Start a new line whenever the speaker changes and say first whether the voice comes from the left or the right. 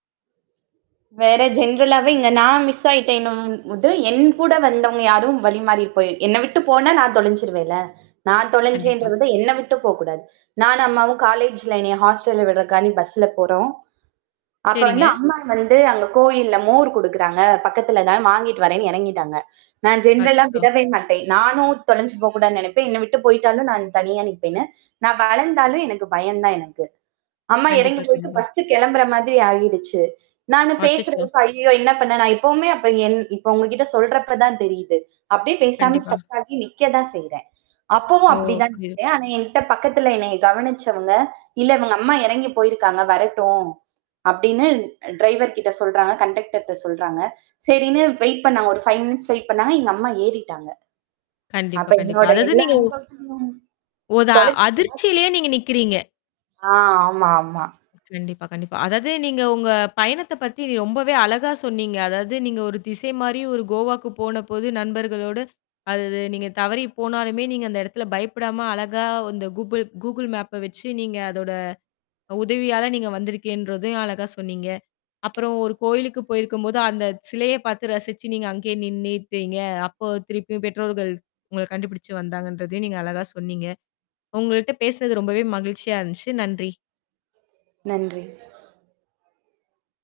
right: வேற ஜெனரலாவே இங்க நான் மிஸ் ஆயிட்டேன்னோம்ன்னு போது, என் கூட வந்தவங்க யாரும் வழிமாறி போய் என்ன விட்டு போனா நான் தொலஞ்சுருவேன்ல. நான்
left: கண்டிப்பா.
right: தொலைஞ்சென்றது என்ன விட்டு போக்கூடாது. நானும் அம்மாவும் காலேஜ்ல என்னைய ஹாஸ்டல்ல விட்றதுகாண்டி பஸ்ல போறோம். அப்ப வந்து
left: சரிங்க.
right: அம்மா வந்து அங்க கோவில்ல மோர் குடுக்கிறாங்க. பக்கத்தில தான் வாங்கிட்டு வர்றேன்னு இறங்கிட்டாங்க. நான் ஜெனரல்லா
left: அச்சச்சோ!
right: விடவே மாட்டேன். நானும் தொலைஞ்சி போக்கூடாதுனு நினைப்பேன். என்ன விட்டு போயிட்டாலும் நான் தனியா நிப்பேண்ணு. நான் வளந்தாலும் எனக்கு பயம் தான் எனக்கு. அம்மா இறங்கி
left: கண்டிப்பா.
right: போயிட்டு
left: கண்டிப்பா.
right: பஸ் கிளம்புற மாதிரி ஆயிடுச்சு. நானு பேசுறது
left: அச்சச்சோ!
right: இப்ப "ஐய்யயோ! என்ன பண்ண? நான் இப்பவுமே அப்ப என்" இப்ப உங்ககிட்ட சொல்றப்ப தான் தெரியிது. அப்படியே பேசாம
left: கண்டிப்பா.
right: ஸ்ட்ரக் ஆகி நிக்கத்தான் செய்றேன். அப்பவும்
left: ஓ!
right: அப்படி தான்
left: புரியுது.
right: நிக்குறேன். ஆனா என்ட்ட பக்கத்தில என்னைய கவனிச்சவங்க, "இல்ல இவங்க அம்மா இறங்கிப் போயிருக்காங்க, வரட்டும்" அப்படின்னு டிரைவர்கிட்ட சொல்றாங்க, கண்டக்டர்ட்ட சொல்றாங்க. சரின்னு வெயிட் பண்ணாங்க. ஒரு 5 மினிட்ஸ் வெயிட் பண்னாங்க. எங்க அம்மா ஏறிட்டாங்க.
left: கண்டிப்பா.
right: அப்ப
left: கண்டிப்பா.
right: என்னுடைய
left: அதாவது
right: எல்லா
left: நீங்க ஓ
right: அனுபவத்திலும்
left: ஓதா
right: தொலைச்ச [unintelligible]
left: அதிர்ச்சியிலேயே நீங்க நிக்கிறீங்க?
right: அ, ஆமா, ஆமா.
left: கண்டிப்பா. கண்டிப்பா. அதாவது நீங்க உங்க பயணத்த பத்தி ரொம்பவே அழகா சொன்னீங்க. அதாவது நீங்க ஒரு திசை மாரி ஒரு கோவாக்கு போனபோது நண்பர்களோடு அதது நீங்க தவறி போனாலுமே நீங்க அந்த இடத்துல பயப்படாம அழகா அந்த கூபுள் Google Mapப வச்சு நீங்க அதோட உதவியால நீங்க வந்திருக்கேன்றதையும் அழகா சொன்னீங்க. அப்புறம் ஒரு கோயிலுக்கு போயிருக்கும்போது அந்த சிலையை பார்த்து ரசிச்சு நீங்க அங்கேயே நின்னுட்டீங்க. அப்போ திருப்பியும் பெற்றோர்கள், உங்கள கண்டுபிடிச்சு வந்தாங்கன்றதையும் நீங்க அழகா சொன்னீங்க. உங்கள்ட்ட பேசுனது ரொம்பவே மகிழ்ச்சியா இருந்துச்சு. நன்றி!
right: நன்றி.